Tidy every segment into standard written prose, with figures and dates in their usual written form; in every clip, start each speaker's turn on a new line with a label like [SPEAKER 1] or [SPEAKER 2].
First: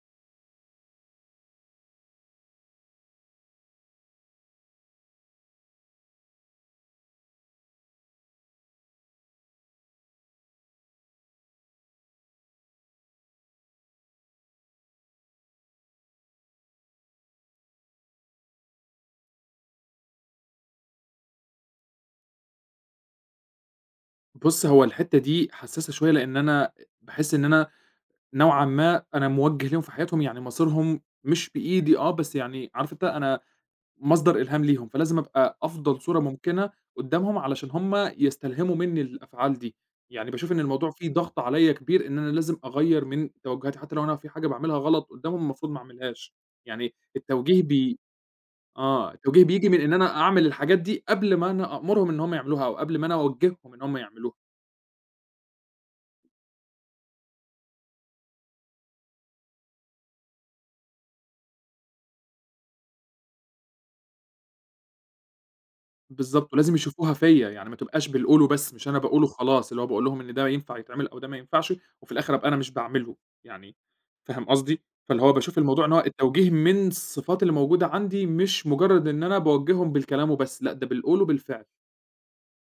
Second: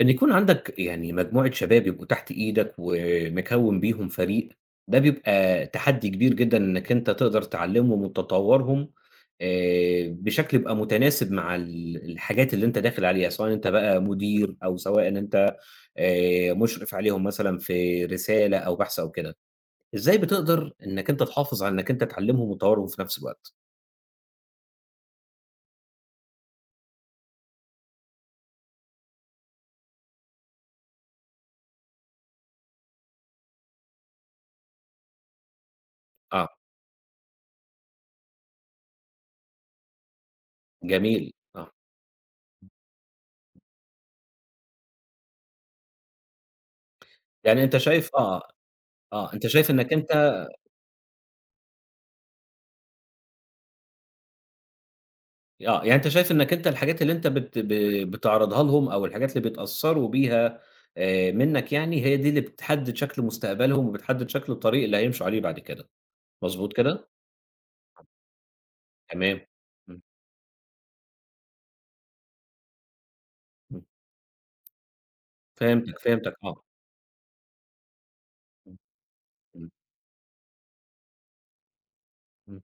[SPEAKER 1] إن يكون عندك يعني مجموعة شباب يبقوا تحت إيدك ومكوّن بيهم فريق، ده بيبقى تحدّي كبير جدًا إنّك أنت تقدر تعلّمهم وتطوّرهم بشكل يبقى متناسب مع الحاجات اللي أنت داخل عليها، سواء أنت بقى مدير أو سواء إن أنت مُشرف عليهم مثلًا في رسالة أو بحث أو كده. إزاي بتقدر إنّك أنت تحافظ على إنّك أنت تعلّمهم وتطوّرهم في نفس الوقت؟
[SPEAKER 2] بُص، هو الحتّة دي حسّاسة شوية، لإن أنا باحس إن أنا نوعًا ما أنا موجّه ليهم في حياتهم. يعني مصيرهم مش بإيدي آه، بس يعني عارف أنت أنا مصدر إلهام ليهم، فلازم أبقى أفضل صورة
[SPEAKER 1] آه،
[SPEAKER 2] ممكنة قدّامهم علشان هم يستلهموا منّي الأفعال دي. يعني باشوف إن الموضوع فيه
[SPEAKER 1] جميل،
[SPEAKER 2] ضغط
[SPEAKER 1] آه.
[SPEAKER 2] عليّا كبير إن أنا لازم أغيّر من توجُّهاتي، حتّى لو أنا في حاجة باعملها غلط قدّامهم المفروض ما أعملهاش. يعني التوجيه
[SPEAKER 1] يعني أنت
[SPEAKER 2] بي
[SPEAKER 1] شايف، آه،
[SPEAKER 2] آه،
[SPEAKER 1] آه،
[SPEAKER 2] التوجيه
[SPEAKER 1] أنت
[SPEAKER 2] بييجي
[SPEAKER 1] شايف
[SPEAKER 2] من
[SPEAKER 1] إنّك
[SPEAKER 2] إن
[SPEAKER 1] أنت،
[SPEAKER 2] أنا أعمل الحاجات دي قبل ما أنا أأمرهم إن هم يعملوها أو قبل ما أنا أوجّههم إن هم يعملوها.
[SPEAKER 1] آه، يعني أنت شايف إنّك أنت الحاجات اللي أنت بت ب بتعرضها لهم أو الحاجات اللي بيتأثّروا بيها منّك يعني، هي دي اللي بتحدّد شكل مستقبلهم وبتحدّد شكل الطريق اللي هيمشوا عليه بعد كده،
[SPEAKER 2] بالضبط،
[SPEAKER 1] مضبوط
[SPEAKER 2] ولازم
[SPEAKER 1] كده؟
[SPEAKER 2] يشوفوها فيّا، يعني ما تبقاش بالقوله بس، مش أنا باقوله
[SPEAKER 1] تمام.
[SPEAKER 2] وخلاص، اللي هو
[SPEAKER 1] إمم،
[SPEAKER 2] باقول لهم إن ده ينفع يتعمل أو ده ما ينفعش، وفي الآخر أبقى أنا مش باعمله. يعني
[SPEAKER 1] إمم،
[SPEAKER 2] فاهم قصدي؟ فاللي هو باشوف الموضوع إن
[SPEAKER 1] فهمتك،
[SPEAKER 2] هو
[SPEAKER 1] فهمتك
[SPEAKER 2] التوجيه
[SPEAKER 1] آه.
[SPEAKER 2] من الصفات اللي موجودة عندي، مش
[SPEAKER 1] إمم،
[SPEAKER 2] مجرد إن أنا
[SPEAKER 1] إمم.
[SPEAKER 2] باوجّههم بالكلام وبس، لأ ده بالقول وبالفعل.
[SPEAKER 1] إمم،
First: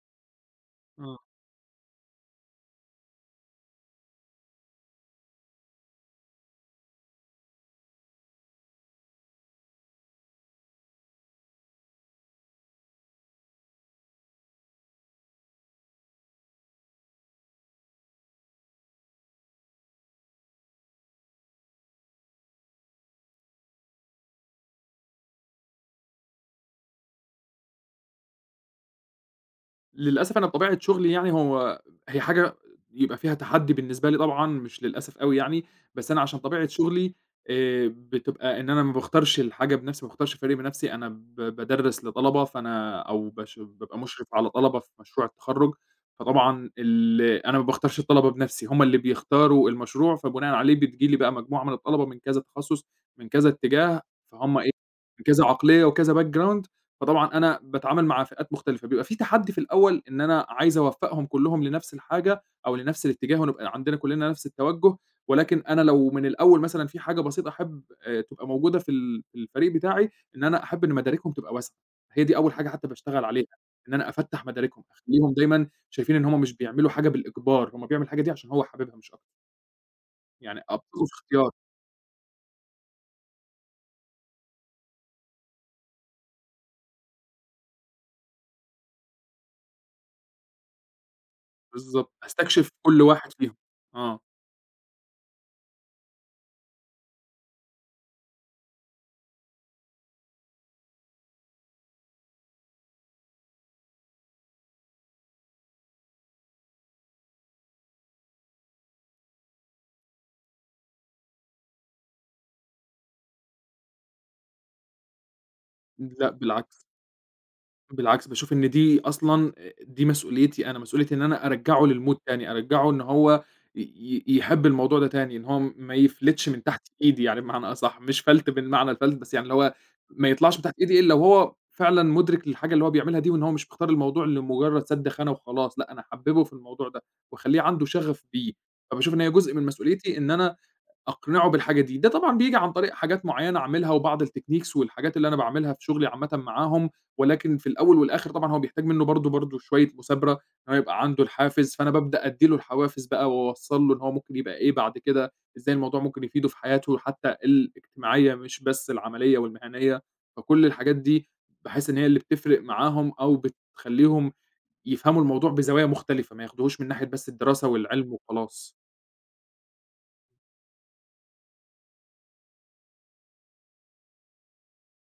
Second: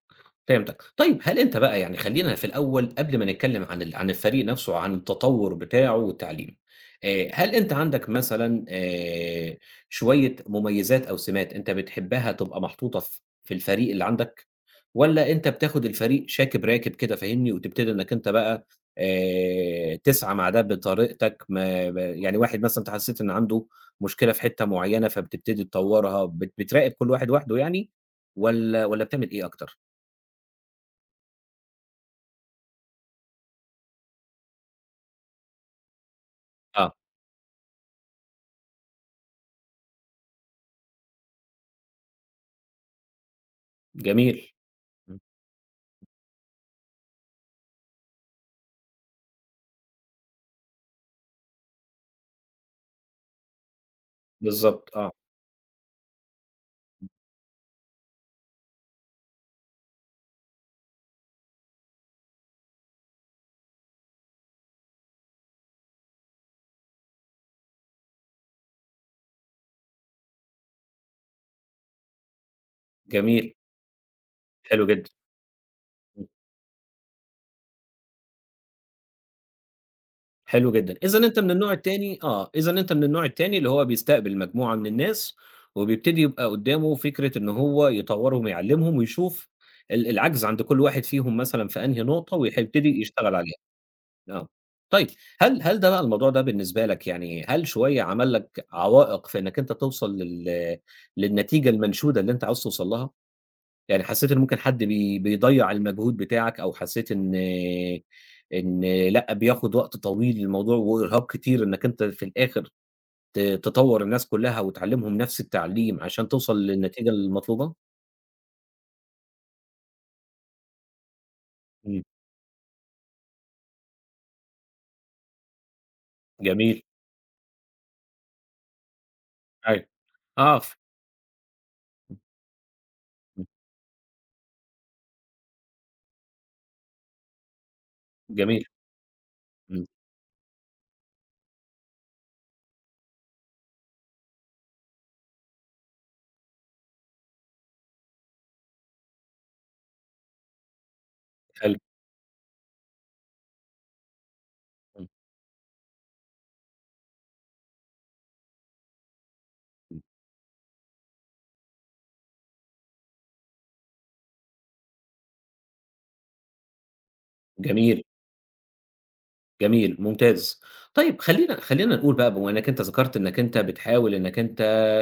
[SPEAKER 1] فهمتك. طيب
[SPEAKER 2] آه.
[SPEAKER 1] هل أنت بقى يعني، خلّينا في الأول قبل ما نتكلّم عن عن الفريق نَفْسه، عن التطوُّر بتاعه والتعليم، هل أنت عندك مثلًا شوية مميزات أو سمات أنت بتحبّها تبقى محطوطة في الفريق اللي عندك، والّا أنت بتاخُد الفريق شاكب راكب كده فاهمني، وتبتدي إنّك أنت بقى تسعى مع ده بطريقتك، ما يعني واحد مثلًا أنت حسّيت إن عنده مشكلة في حتّة معيّنة فبتبتدي تطوّرها، بتراقب كل واحد وحده يعني، والّا بتعمل إيه أكتر؟
[SPEAKER 2] للأسف أنا بطبيعة شغلي يعني هي حاجة يبقى فيها تحدّي بالنسبة لي طبعًا، مش للأسف أوي يعني. بس أنا عشان طبيعة
[SPEAKER 1] آه،
[SPEAKER 2] شغلي بتبقى إن أنا ما باختارش الحاجة بنفسي، ما باختارش فريق بنفسي. أنا بادرّس لطلبة، فأنا أو باش بابقى مشرف على
[SPEAKER 1] جميل،
[SPEAKER 2] طلبة في
[SPEAKER 1] إمم،
[SPEAKER 2] مشروع التخرُّج. فطبعًا أنا ما باختارش الطلبة بنفسي، هم اللي بيختاروا المشروع، فبناءً عليه بتيجي لي بقى مجموعة من الطلبة من كذا تخصُّص، من كذا اتجاه، فهُم إيه،
[SPEAKER 1] بالضبط آه،
[SPEAKER 2] من كذا عقلية وكذا background. فطبعًا أنا باتعامل مع فئات مختلفة، بيبقى في تحدّي في الأول إن أنا عايز أوفّقهم كلّهم لنفس الحاجة أو لنفس الاتجاه ونبقى عندنا كلّنا نفس التوجُّه. ولكن أنا لو من الأول مثلًا في حاجة بسيطة أحب تبقى موجودة في الفريق بتاعي، إن أنا أحب إن مداركهم تبقى واسعة. هي دي أول حاجة حتّى باشتغل عليها،
[SPEAKER 1] جميل،
[SPEAKER 2] إن أنا أفتّح مداركهم،
[SPEAKER 1] حلو جدًا،
[SPEAKER 2] أخلّيهم دايمًا شايفين إن
[SPEAKER 1] إمم،
[SPEAKER 2] هم مش بيعملوا حاجة بالإجبار، هم بيعملوا الحاجة دي عشان هو حاببها مش أكتر. يعني
[SPEAKER 1] حلو جدًا.
[SPEAKER 2] أبسطه في
[SPEAKER 1] إذًا أنت من
[SPEAKER 2] اختيار.
[SPEAKER 1] النوع التاني آه، إذًا أنت من النوع التاني اللي هو بيستقبل مجموعة من الناس، وبيبتدي يبقى قدّامه فكرة إن هو يطوّرهم ويعلّمهم ويشوف العجز عند كل واحد فيهم مثلًا في أنهي
[SPEAKER 2] بالضبط،
[SPEAKER 1] نقطة
[SPEAKER 2] أستكشف
[SPEAKER 1] ويبتدي
[SPEAKER 2] كل واحد
[SPEAKER 1] يشتغل عليها.
[SPEAKER 2] فيهم. آه،
[SPEAKER 1] آه. طيب هل ده بقى، الموضوع ده بالنسبة لك يعني، هل شوية عمل لك عوائق في إنك أنت توصل للنتيجة المنشودة اللي أنت عاوز توصل لها؟ يعني حسّيت إن ممكن حد بيضيّع المجهود بتاعك، أو حسّيت إن، إن لأ، بياخُد وقت طويل الموضوع وإرهاق كتير إنّك أنت في الآخر تطوّر الناس كُلّها وتعلّمهم نفس التعليم عشان
[SPEAKER 2] لأ
[SPEAKER 1] توصل
[SPEAKER 2] بالعكس.
[SPEAKER 1] للنتيجة المطلوبة؟
[SPEAKER 2] بالعكس، باشوف إن دي أصلًا دي مسؤوليتي أنا، مسؤوليتي إن أنا أرجّعه
[SPEAKER 1] إمم،
[SPEAKER 2] للMood تاني، أرجّعه إن هو ي ي يحب الموضوع ده تاني، إن هو ما يفلتش من
[SPEAKER 1] جميل،
[SPEAKER 2] تحت إيدي يعني بمعنى أصح، مش فَلْت بالمعنى الفَلْت، بس يعني اللي هو
[SPEAKER 1] أيوه،
[SPEAKER 2] ما يطلعش
[SPEAKER 1] آه،
[SPEAKER 2] من تحت إيدي إلا وهو فعلًا مُدرِك للحاجة اللي هو بيعملها دي، وإن
[SPEAKER 1] إمم،
[SPEAKER 2] هو مش مختار الموضوع لمجرد سَد خانة وخلاص. لأ أنا هاحبّبه في الموضوع ده، واخلّيه عنده شغف بيه.
[SPEAKER 1] جميل،
[SPEAKER 2] فباشوف إن هي جزء من
[SPEAKER 1] إمم،
[SPEAKER 2] مسؤوليتي إن أنا أقنعه بالحاجة دي. ده طبعًا بييجي عن طريق حاجات معيّنة أعملها وبعض الtechniques والحاجات اللي أنا باعملها في شغلي عامةً معاهم، ولكن في الأول والآخر طبعًا هو بيحتاج منه برضه برضه شوية مثابرة، إن هو يبقى عنده الحافز.
[SPEAKER 1] حلو،
[SPEAKER 2] فأنا بابدأ أدّي له الحوافز بقى وأوصّل له إن هو ممكن يبقى إيه بعد
[SPEAKER 1] إمم،
[SPEAKER 2] كده، إزاي الموضوع ممكن يفيده في حياته حتى الاجتماعية مش بس العملية والمهنية. فكل الحاجات دي باحس إن هي اللي بتفرق معاهم أو بتخلّيهم يفهموا الموضوع بزوايا مختلفة، ما ياخدوهوش من ناحية بس الدراسة
[SPEAKER 1] جميل.
[SPEAKER 2] والعلم وخلاص.
[SPEAKER 1] جميل، ممتاز. طيب خلّينا نقول بقى، بما إنّك أنت ذكرت إنّك أنت بتحاول إنّك أنت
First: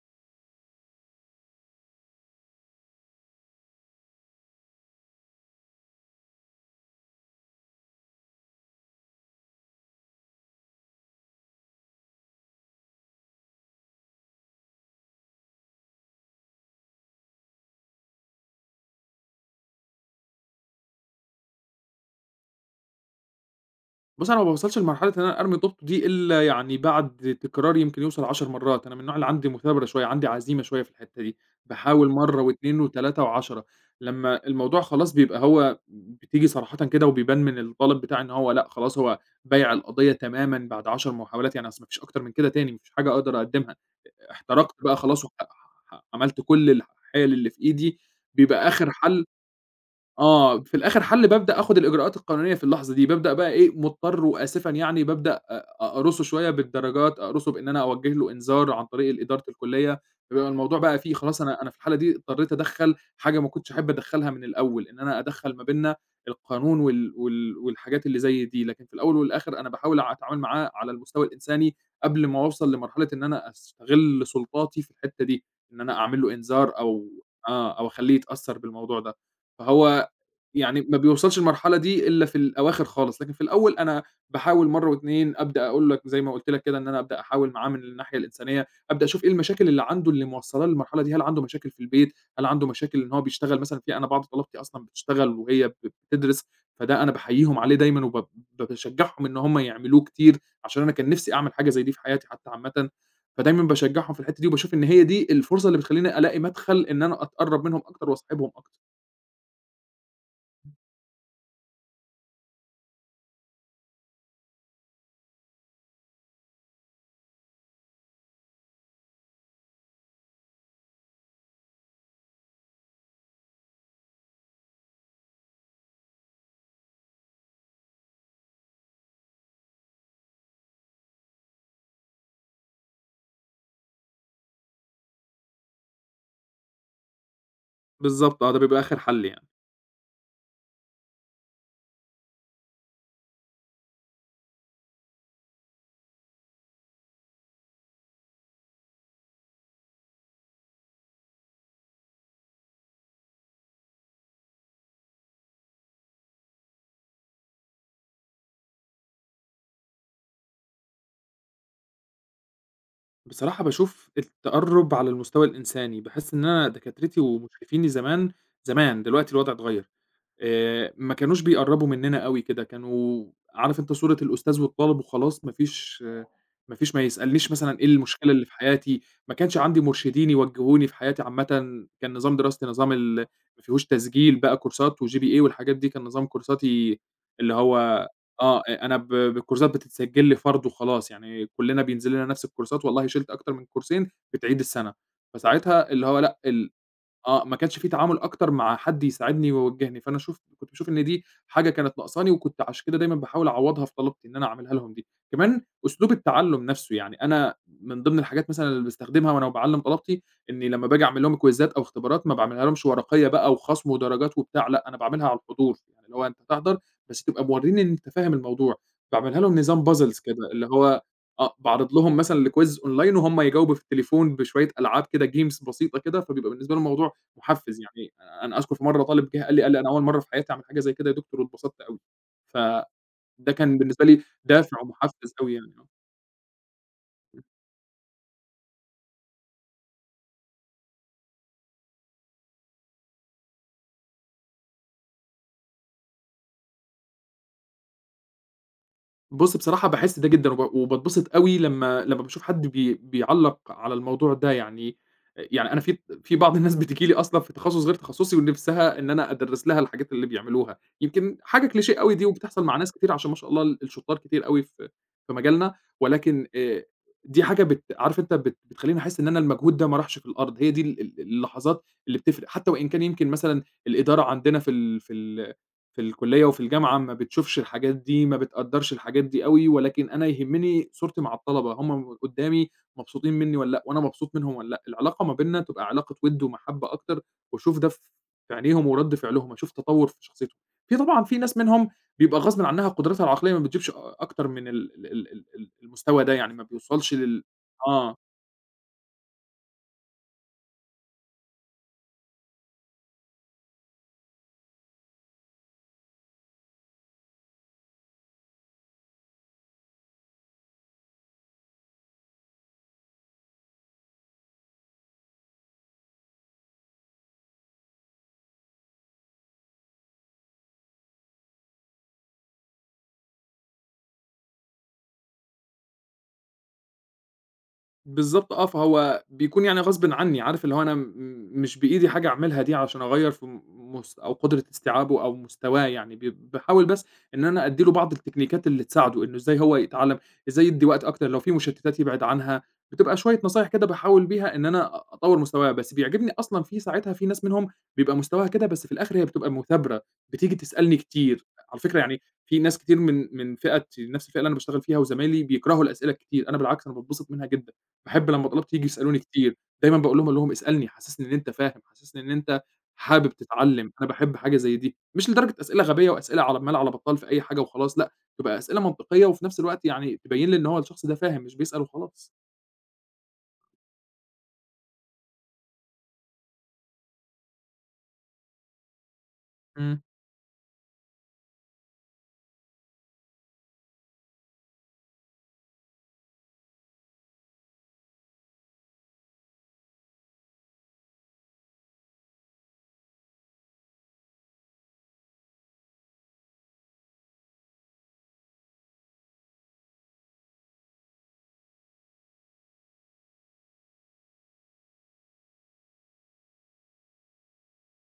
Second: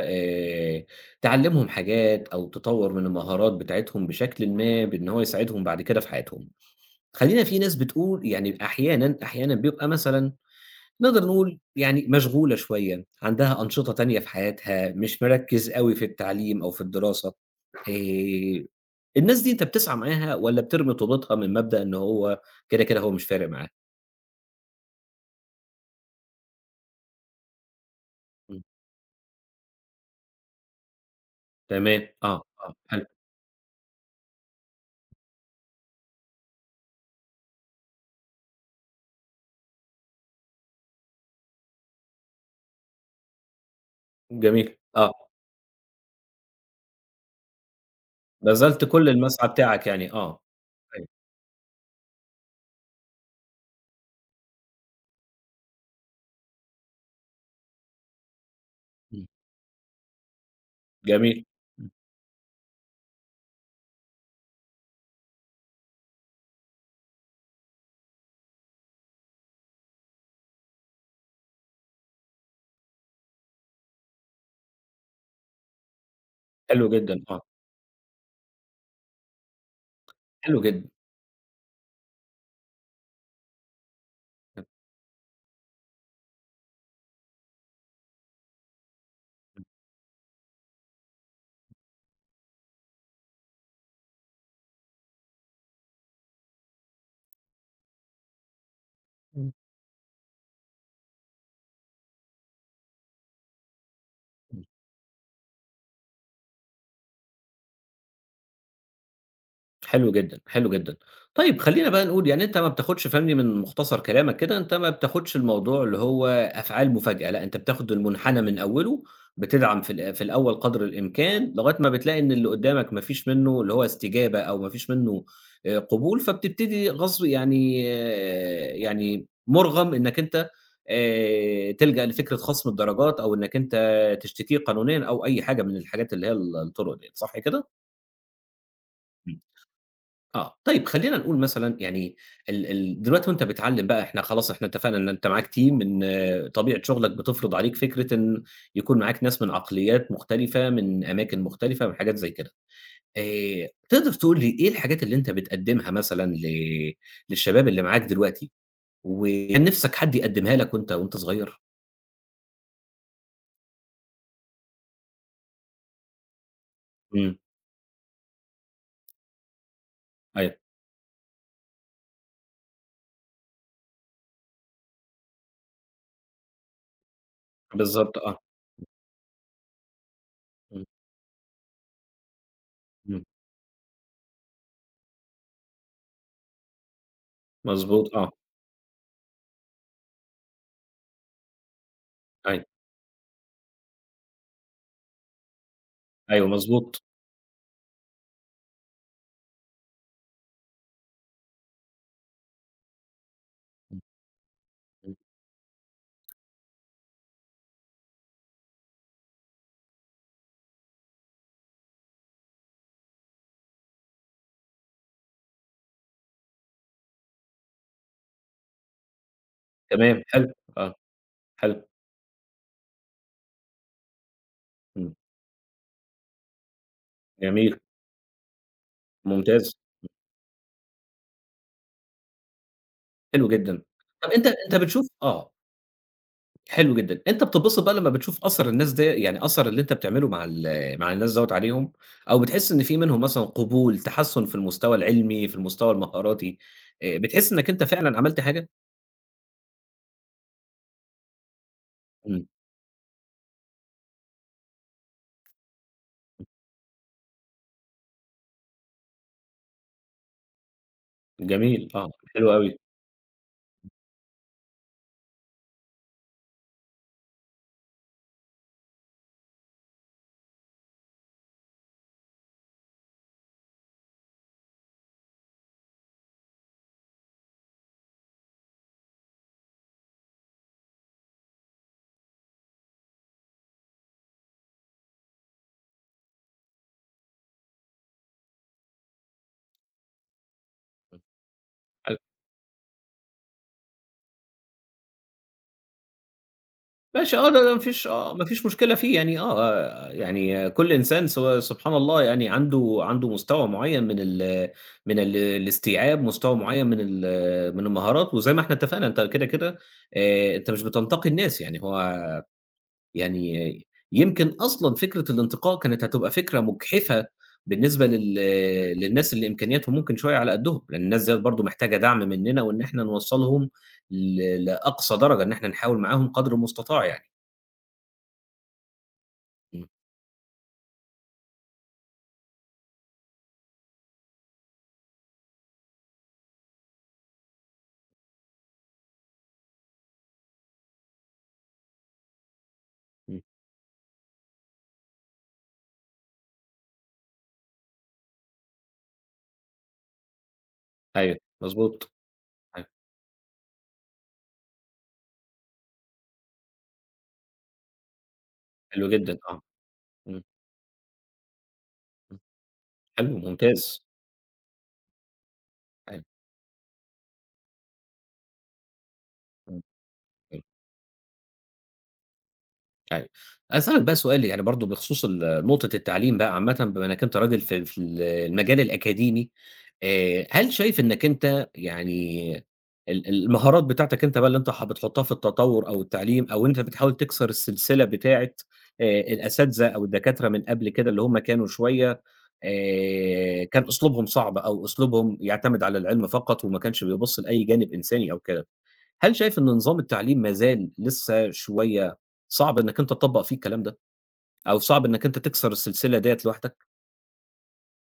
[SPEAKER 1] آآ تعلّمهم حاجات أو تطوّر من المهارات بتاعتهم بشكلٍ ما، بإن هو يساعدهم بعد كده في حياتهم. خلّينا في ناس بتقول يعني أحيانًا بيبقى مثلًا، نقدر نقول يعني مشغولة شوية، عندها أنشطة تانية في حياتها، مش مركّز أوي في التعليم أو في الدراسة. آآ الناس دي أنت بتسعى معاها والّا بترمي طوبتها من مبدأ إن هو كده، كده هو مش فارق معاه؟
[SPEAKER 2] بُص، أنا ما باوصلش لمرحلة إن أنا أرمي طوبته دي إلا يعني بعد تكرار يمكن يوصل 10 مرات. أنا من النوع اللي عندي مثابرة شوية، عندي عزيمة شوية في الحتّة دي،
[SPEAKER 1] تمام،
[SPEAKER 2] باحاول مرّة
[SPEAKER 1] آه، آه،
[SPEAKER 2] و2
[SPEAKER 1] حلو،
[SPEAKER 2] و3 و10 لمّا الموضوع خلاص بيبقى هو بتيجي صراحةً كده وبيبان من الطالب بتاعي إن هو لأ، خلاص هو بايع القضية تمامًا بعد 10 محاولات، يعني أصل ما فيش أكتر من كده تاني، ما فيش حاجة أقدر أقدّمها،
[SPEAKER 1] جميل،
[SPEAKER 2] احترقت بقى
[SPEAKER 1] آه،
[SPEAKER 2] خلاص وح ح عملت كل الحيل اللي في إيدي، بيبقى
[SPEAKER 1] بذلت
[SPEAKER 2] آخر
[SPEAKER 1] كل
[SPEAKER 2] حل.
[SPEAKER 1] المسعى بتاعك يعني، آه،
[SPEAKER 2] آه، في الآخر
[SPEAKER 1] أيوه،
[SPEAKER 2] حل بابدأ آخُد الإجراءات القانونية في اللحظة دي. بابدأ بقى إيه، مُضطر وآسفًا يعني بابدأ أقرصه شوية بالدرجات، أقرصه بإن أنا أوجّه له إنذار عن طريق ال
[SPEAKER 1] إمم،
[SPEAKER 2] إدارة الكُلّية. بيبقى الموضوع بقى فيه خلاص
[SPEAKER 1] جميل،
[SPEAKER 2] أنا في
[SPEAKER 1] إمم،
[SPEAKER 2] الحالة دي اضطريت أدخّل حاجة ما كنتش أحب أدخّلها من الأول، إن أنا أدخّل ما بيننا القانون والحاجات اللي زي دي. لكن في الأول والآخر أنا باحاول أتعامل معاه على المستوى الإنساني قبل ما أوصل لمرحلة إن أنا أستغل سُلطاتي في الحتّة دي، إن أنا أعمل له إنذار
[SPEAKER 1] حلو جدًا، آه،
[SPEAKER 2] أو أخلّيه يتأثّر بالموضوع ده، فهو
[SPEAKER 1] حلو
[SPEAKER 2] يعني
[SPEAKER 1] جدًا،
[SPEAKER 2] ما بيوصلش المرحلة دي إلا في الأواخر خالص. لكن في الأول أنا
[SPEAKER 1] إمم،
[SPEAKER 2] باحاول مرّة و2 أبدأ أقول لك زي ما قُلت لك كده إن أنا أبدأ أحاول معاه من الناحية الإنسانية، أبدأ أشوف إيه المشاكل اللي عنده اللي موصّلاه للمرحلة دي، هل عنده مشاكل في البيت، هل عنده مشاكل إن هو بيشتغل مثلًا في أنا بعض طلبتي أصلًا بتشتغل وهي بتدرس. فده أنا باحييهم عليه دايمًا وب ب باشجّعهم إن
[SPEAKER 1] إمم.
[SPEAKER 2] هم يعملوه كتير، عشان أنا كان نِفْسي أعمل حاجة زي دي في حياتي حتى عامةً. فدايمًا باشجّعهم في الحتّة دي وباشوف إن هي دي الفرصة اللي بتخلّيني ألاقي مدخل إن أنا أتقرّب منهم أكتر وأصاحبهم أكتر.
[SPEAKER 1] حلو جدًا، حلو جدًا. طيب خلّينا بقى نقول يعني، أنت ما بتاخدش فهمني من مختصر كلامك كده، أنت ما بتاخدش الموضوع اللي هو أفعال مفاجئة، لأ أنت بتاخد المنحنى من أوله، بتدعم في في الأول قدر الإمكان، لغاية ما بتلاقي إن اللي قدامك ما فيش منه اللي هو استجابة، أو ما فيش منه قبول، فبتبتدي غصب يعني، آه، يعني مُرغَم إنك أنت تلجأ لفكرة خصم الدرجات، أو إنك أنت تشتكيه قانونيًا أو أي حاجة من الحاجات اللي هي الطرق ديّة، صح كده؟
[SPEAKER 2] بالضبط آه، ده بيبقى آخر حَل يعني.
[SPEAKER 1] آه، طيب خلّينا نقول مثلًا يعني، ال ال دلوقتي وأنت بتعلّم بقى، إحنا خلاص، إحنا اتفقنا إن أنت معاك team، إن آه، طبيعة شغلك بتفرض عليك فكرة إن يكون معاك ناس من عقليات مختلفة، من أماكن مختلفة، من حاجات زي كده. تقدر تقول لي إيه الحاجات اللي أنت بتقدّمها مثلًا للشباب اللي معاك دلوقتي، وكان نِفْسك حد يقدّمها لك وأنت وأنت صغير؟
[SPEAKER 2] بصراحة باشوف التقرُّب على المستوى الإنساني، باحس إن أنا دكاترتي
[SPEAKER 1] إمم،
[SPEAKER 2] ومشرفيني زمان، زمان، دلوقتي الوضع اتغيّر.
[SPEAKER 1] أيوه،
[SPEAKER 2] ما كانوش بيقرّبوا منّنا أوي كده، كانوا عارف أنت صورة الأستاذ والطالب وخلاص. ما يسألنيش مثلًا إيه
[SPEAKER 1] بالضبط
[SPEAKER 2] المشكلة
[SPEAKER 1] آه،
[SPEAKER 2] اللي في حياتي، ما كانش عندي مرشدين
[SPEAKER 1] إمم،
[SPEAKER 2] يوجّهوني في حياتي عامةً. كان نظام دراستي نظام ال
[SPEAKER 1] إمم،
[SPEAKER 2] ما فيهوش تسجيل بقى كورسات وGPA والحاجات دي. كان نظام كورساتي اللي هو
[SPEAKER 1] مضبوط آه،
[SPEAKER 2] آه، أ أنا بالكورسات بتتسجل لي فرد وخلاص، يعني كُلّنا بينزل لنا نفس
[SPEAKER 1] أيوه،
[SPEAKER 2] الكورسات والله شِلت أكتر من كورسين بتعيد السَنة. فساعتها اللي هو لأ
[SPEAKER 1] أيوه
[SPEAKER 2] ال
[SPEAKER 1] مضبوط،
[SPEAKER 2] آه، ما كانش في تعامل أكتر مع حد يساعدني ويوجّهني. فأنا كنت باشوف إن دي حاجة كانت ناقصاني، وكنت عشان كده دايمًا باحاول أعوّضها في
[SPEAKER 1] إمم،
[SPEAKER 2] طلبتي إن أنا أعملها لهم دي.
[SPEAKER 1] إمم،
[SPEAKER 2] كمان أسلوب التعلُّم نَفْسه، يعني أنا من ضمن الحاجات مثلًا اللي باستخدمها وأنا باعلّم طلبتي، إنّي لمّا باجي أعمل لهم كويزات أو اختبارات ما باعملها لهمش ورقيّة بقى وخَصْم ودرجات وبتاع. لأ، أنا باعملها على الحضور، يعني اللي هو أنت تحضر بس تبقى مورّيني إن أنت فاهم الموضوع. باعملها لهم نظام puzzles
[SPEAKER 1] تمام
[SPEAKER 2] كده،
[SPEAKER 1] حلو،
[SPEAKER 2] اللي
[SPEAKER 1] آه،
[SPEAKER 2] هو آه،
[SPEAKER 1] حلو،
[SPEAKER 2] باعرض لهم مثلًا لquiz أونلاين وهُم يجاوبوا في التليفون بشوية ألعاب
[SPEAKER 1] إمم،
[SPEAKER 2] كده games بسيطة كده، فبيبقى بالنسبة لهم الموضوع
[SPEAKER 1] جميل.
[SPEAKER 2] مُحفّز. يعني أنا أذكر في مرّة طالب جه قال لي قال
[SPEAKER 1] ممتاز،
[SPEAKER 2] لي: "أنا أول مرّة في حياتي أعمل حاجة زي كده يا دكتور واتبسطت أوي."
[SPEAKER 1] حلو
[SPEAKER 2] فده كان
[SPEAKER 1] جدًا.
[SPEAKER 2] بالنسبة لي
[SPEAKER 1] طب أنت
[SPEAKER 2] دافع
[SPEAKER 1] بتشوف
[SPEAKER 2] ومُحفّز
[SPEAKER 1] آه،
[SPEAKER 2] أوي يعني.
[SPEAKER 1] حلو جدًا. أنت بتتبسط بقى لمّا بتشوف أثر الناس ده، يعني أثر اللي أنت بتعمله مع مع الناس دوّة عليهم، أو بتحس إن في منهم مثلًا قبول، تحسُّن في المستوى العلمي، في المستوى المهاراتي، بتحس إنك أنت فعلًا عملت حاجة؟
[SPEAKER 2] بُص بصراحة باحس ده جدًا، وباتبسط أوي لمّا باشوف
[SPEAKER 1] إمم،
[SPEAKER 2] حد بيعلّق على الموضوع ده. يعني أنا في بعض الناس بتيجي لي أصلًا في تخصُّص غير تخصُّصي، ونفسها إن أنا أدرّس لها الحاجات اللي بيعملوها، يمكن حاجة
[SPEAKER 1] جميل،
[SPEAKER 2] cliché
[SPEAKER 1] آه،
[SPEAKER 2] أوي دي،
[SPEAKER 1] حلو
[SPEAKER 2] وبتحصل مع
[SPEAKER 1] أوي.
[SPEAKER 2] ناس كتير عشان ما شاء الله ال الشطّار كتير أوي في في مجالنا، ولكن دي حاجة عارف أنت بتخلّيني أحس إن أنا المجهود ده ما راحش في الأرض. هي دي ال اللحظات اللي بتفرق، حتى وإن كان يمكن مثلًا الإدارة عندنا في الكلية وفي الجامعة ما بتشوفش الحاجات دي، ما بتقدّرش الحاجات دي أوي. ولكن أنا يهمّني صورتي مع الطلبة، هم قدّامي مبسوطين منّي والّا لأ، وأنا مبسوط منهم والّا لأ، العلاقة ما بيننا تبقى علاقة وِد ومَحبّة أكتر، وأشوف ده في عينيهم ورَد فعلهم، أشوف تطوّر في شخصيتهم. في طبعًا في ناس منهم بيبقى غصبٍ عنّها قدرتها العقلية ما بتجيبش أكتر من ال المستوى ده، يعني ما بيوصلش
[SPEAKER 1] ماشي
[SPEAKER 2] لل
[SPEAKER 1] آه، ده ما فيش
[SPEAKER 2] آه.
[SPEAKER 1] آه، ما فيش مشكلة فيه يعني، آه، آه، يعني كل إنسان سبحان الله يعني، عنده مستوى معيّن من الاستيعاب، مستوى معيّن من المهارات، وزي ما إحنا اتفقنا أنت كده، كده أنت مش بتنتقي الناس، يعني هو، يعني يمكن أصلًا فكرة الانتقاء كانت هتبقى فكرة مجحفة بالنسبة للناس اللي إمكانياتهم ممكن شوية على قدّهم، لأن الناس ديّة برضه محتاجة دعم مننا وإن إحنا نوصّلهم لأقصى درجة، إن إحنا نحاول معاهم قدر المستطاع يعني.
[SPEAKER 2] بالضبط آه، فهو بيكون يعني
[SPEAKER 1] إمم.
[SPEAKER 2] غصبٍ عني، عارف اللي هو أنا مش بإيدي حاجة أعملها دي عشان أغيّر في م مس أو قدرة استيعابه أو مستواه يعني. باحاول بس إن أنا أدّي له بعض التكنيكات اللي تساعده، إنه إزاي هو يتعلّم، إزاي يدّي وقت أكتر، لو في مشتتات يبعد عنها. بتبقى
[SPEAKER 1] إمم،
[SPEAKER 2] شوية نصايح كده باحاول بيها إن أنا أطوّر مستواه. بس بيعجبني أصلًا في ساعتها في ناس منهم بيبقى مستواها كده، بس في الآخر هي بتبقى مثابرة، بتيجي تسألني
[SPEAKER 1] أيوه،
[SPEAKER 2] كتير. على فكرة
[SPEAKER 1] مضبوط،
[SPEAKER 2] يعني في ناس
[SPEAKER 1] أيوه،
[SPEAKER 2] كتير من نفْس الفئة اللي أنا باشتغل فيها وزمايلي بيكرهوا الأسئلة الكتير، أنا بالعكس أنا باتبسط منها جدًا. باحب لمّا طلبت ييجوا
[SPEAKER 1] حلو
[SPEAKER 2] يسألوني
[SPEAKER 1] جدًا،
[SPEAKER 2] كتير،
[SPEAKER 1] آه،
[SPEAKER 2] دايمًا باقول لهم، أقول
[SPEAKER 1] إمم،
[SPEAKER 2] لهم: "اسألني، حسّسني إن أنت فاهم، حسّسني إن
[SPEAKER 1] إمم،
[SPEAKER 2] أنت حابب
[SPEAKER 1] حلو
[SPEAKER 2] تتعلّم."
[SPEAKER 1] ممتاز،
[SPEAKER 2] أنا باحب حاجة زي دي، مش لدرجة أسئلة غبية
[SPEAKER 1] أيوه،
[SPEAKER 2] وأسئلة على بمال على بطّال في أي حاجة وخلاص لأ، تبقى أسئلة منطقية وفي نفس
[SPEAKER 1] إمم،
[SPEAKER 2] الوقت يعني تبيّن لي
[SPEAKER 1] حلو.
[SPEAKER 2] إن هو الشخص ده فاهم مش بيسأل وخلاص.
[SPEAKER 1] أيوه. أسألك بقى سؤال يعني برضه بخصوص نقطة التعليم بقى عامةً، بما إنّك أنت راجل في في المجال الأكاديمي،
[SPEAKER 2] إمم.
[SPEAKER 1] هل شايف إنّك أنت يعني، المهارات بتاعتك أنت بقى اللي أنت بتحطّها في التطوُّر أو التعليم، أو أنت بتحاول تكسر السلسلة بتاعة الأساتذة أو الدكاترة من قبل كده، اللي هم كانوا شوية كان أسلوبهم صعب أو أسلوبهم يعتمد على العلم فقط وما كانش بيبُص لأي جانب إنساني أو كده؟ هل شايف إن نظام التعليم ما زال لسه شوية صعب إنّك أنت تطبّق فيه الكلام ده، أو صعب إنّك أنت تكسر السلسلة ديّة لوحدك؟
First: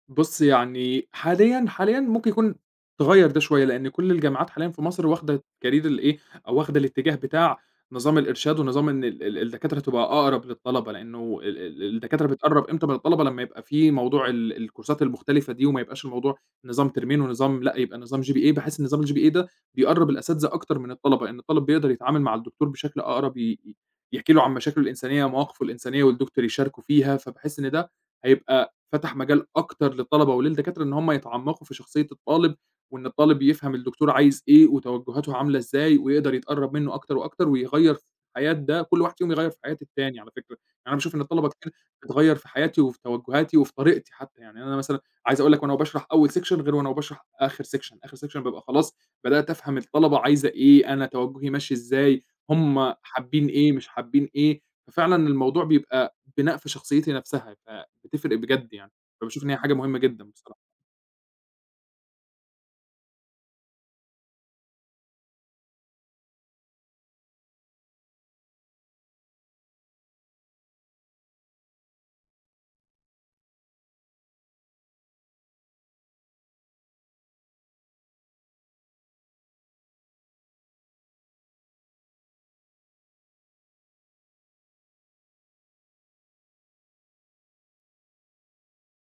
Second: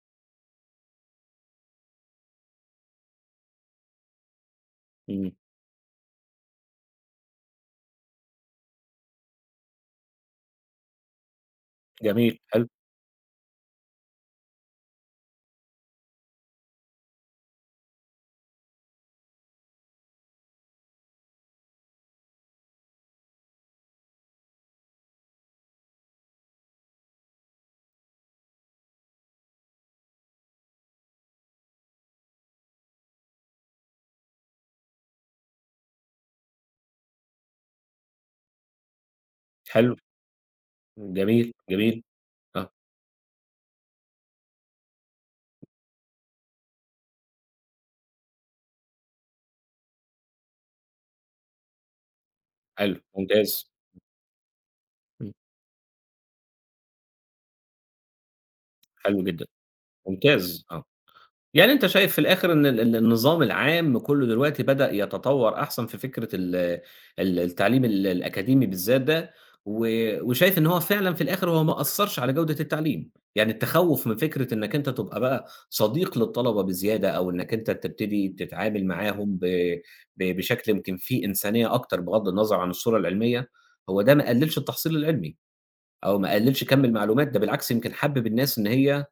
[SPEAKER 2] بُص يعني حاليًا، حاليًا ممكن يكون تغيّر ده شوية، لأن كل الجامعات حاليًا في مصر
[SPEAKER 1] إمم،
[SPEAKER 2] واخدة كارير الإيه، أو واخدة الاتجاه بتاع نظام الإرشاد، ونظام إن ال الدكاترة تبقى أقرب للطلبة. لأنه ال الدكاترة
[SPEAKER 1] جميل، حلو،
[SPEAKER 2] بتقرّب إمتى من الطلبة؟ لمّا يبقى في موضوع ال الكورسات المختلفة دي، وما يبقاش الموضوع نظام ترمين ونظام لأ، يبقى نظام GPA بحيث إن نظام الGPA ده بيقرّب الأساتذة أكتر من الطلبة، لأن الطالب بيقدر يتعامل مع الدكتور بشكل أقرب، ي ي يحكي له عن مشاكله الإنسانية ومواقفه الإنسانية، والدكتور يشاركه فيها. فباحس إن ده هيبقى فتح مجال أكتر للطلبة وللدكاترة إن هم يتعمقوا في شخصية الطالب، وإن الطالب يفهم الدكتور عايز إيه وتوجهاته عاملة إزاي، ويقدر يتقرب منه أكتر وأكتر ويغيّر في حياة ده، كل واحد فيهم يغيّر في حياة
[SPEAKER 1] حلو،
[SPEAKER 2] التاني على فكرة. يعني أنا باشوف إن الطلبة
[SPEAKER 1] جميل،
[SPEAKER 2] كتير
[SPEAKER 1] جميل،
[SPEAKER 2] بتغيّر في
[SPEAKER 1] آه،
[SPEAKER 2] حياتي وفي توجهاتي وفي طريقتي حتى، يعني أنا مثلًا عايز أقول لك وأنا باشرح أول section غير وأنا باشرح آخر section، آخر section بابقى خلاص بدأت أفهم الطلبة عايزة إيه، أنا توجهي ماشي إزاي، هم
[SPEAKER 1] حلو،
[SPEAKER 2] حابين
[SPEAKER 1] ممتاز،
[SPEAKER 2] إيه، مش حابين إيه. ففعلًا
[SPEAKER 1] إمم،
[SPEAKER 2] الموضوع بيبقى بناء في شخصيتي نفسها بتفرق بجد يعني.
[SPEAKER 1] حلو
[SPEAKER 2] فباشوف
[SPEAKER 1] جدًا،
[SPEAKER 2] إن هي حاجة مهمة جدًا
[SPEAKER 1] ممتاز،
[SPEAKER 2] بصراحة.
[SPEAKER 1] آه. يعني أنت شايف في الآخر إن ال ال النظام العام كُلّه دلوقتي بدأ يتطوّر أحسن في فكرة ال ال التعليم الأكاديمي بالذات ده، و وشايف إن هو فعلًا في الآخر هو ما أثّرش على جودة التعليم، يعني التخوّف من فكرة إنّك أنت تبقى بقى صديق للطلبة بزيادة، أو إنّك أنت تبتدي تتعامل معاهم ب ب بشكل يمكن فيه إنسانية أكتر بغض النظر عن الصورة العلمية، هو ده ما قلّلش التحصيل العلمي، أو ما قلّلش كَم المعلومات، ده بالعكس يمكن حبِّب الناس إن هي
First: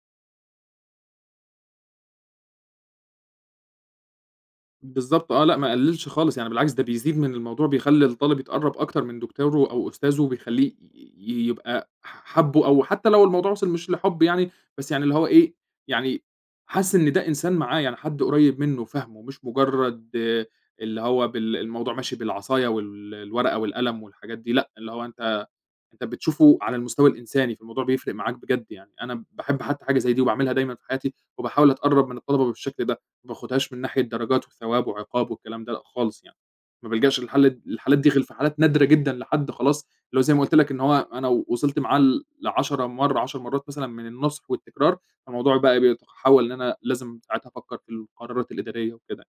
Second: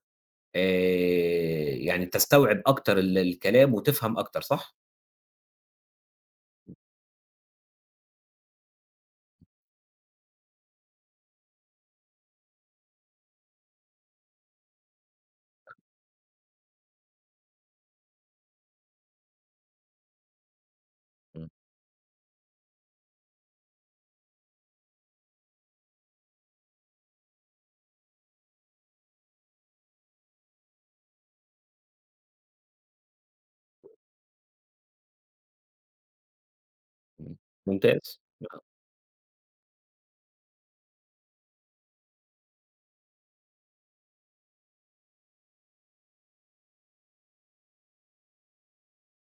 [SPEAKER 1] يعني تستوعب أكتر الكلام وتفهم أكتر، صح؟
[SPEAKER 2] بالضبط آه، لأ ما قلّلش خالص، يعني بالعكس ده بيزيد من الموضوع، بيخلّي الطالب يتقرّب أكتر من دكتوره أو أستاذه، وبيخلّيه ي يبقى حابُّه أو حتى لو الموضوع وصل مش لحُب يعني، بس يعني اللي هو إيه، يعني حاسس إن ده إنسان معاه، يعني حد قريّب منّه فاهمه، مش مجرّد آه، اللي هو
[SPEAKER 1] إمم،
[SPEAKER 2] بال الموضوع ماشي بالعصاية والورقة والقلم والحاجات دي، لأ اللي هو أنت أنت بتشوفه على المستوى الإنساني، فالموضوع بيفرق معاك بجد يعني. أنا باحب حتى حاجة زي دي وباعملها دايمًا في حياتي، وباحاول أتقرّب من الطلبة بالشكل ده. ما باخدهاش من ناحية درجات وثواب وعقاب والكلام ده لأ خالص يعني، ما بالجاش
[SPEAKER 1] إمم.
[SPEAKER 2] للحل للحالات دي
[SPEAKER 1] ممتاز،
[SPEAKER 2] غير في حالات نادرة جدًا لحد خلاص اللي هو زي ما قُلت لك إن هو أنا وصلت معاه ل10 مرّة 10 مرّات مثلًا من النصح والتكرار، فالموضوع بقى بيتحوّل إن أنا لازم ساعتها أفكّر في القرارات الإدارية وكده.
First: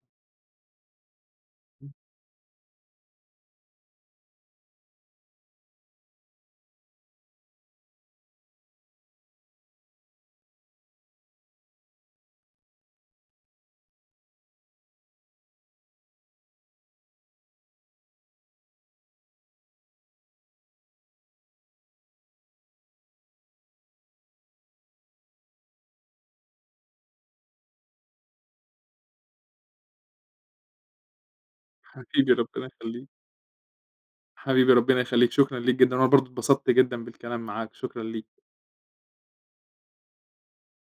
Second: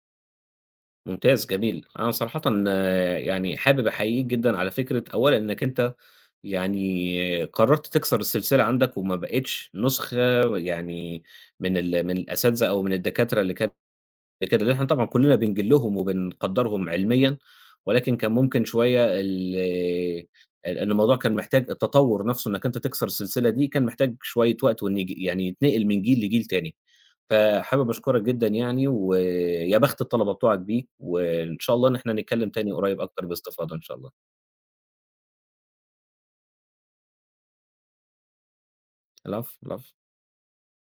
[SPEAKER 1] ممتاز جميل. أنا صراحةً آه، يعني حابب أحييك جدًا على فكرة، أولًا إنك أنت يعني قررت تكسر السلسلة عندك، وما بقيتش نسخة يعني من من الأساتذة أو من الدكاترة اللي كانوا لكده، اللي إحنا طبعًا كلّنا بنجيل لهم وبنقدّرهم علميًا، ولكن كان ممكن شوية ال ال إن الموضوع كان محتاج التطوّر نَفْسه إنّك أنت تكسر السلسلة دي، كان محتاج شوية وقت، وإن يعني يتنقل من جيل لجيل تاني. فحابب أشكرك جدًا يعني، ويا بخت الطلبة بتوعك بيك، وإن شاء الله إن إحنا
[SPEAKER 2] حبيبي
[SPEAKER 1] نتكلّم
[SPEAKER 2] ربنا
[SPEAKER 1] تاني قريب
[SPEAKER 2] يخلّيك،
[SPEAKER 1] أكتر باستفاضة إن شاء الله.
[SPEAKER 2] حبيبي ربنا يخلّيك، شكرًا ليك جدًا وأنا برضه اتبسطت جدًا بالكلام معاك، شكرًا ليك.
[SPEAKER 1] العفو، العفو.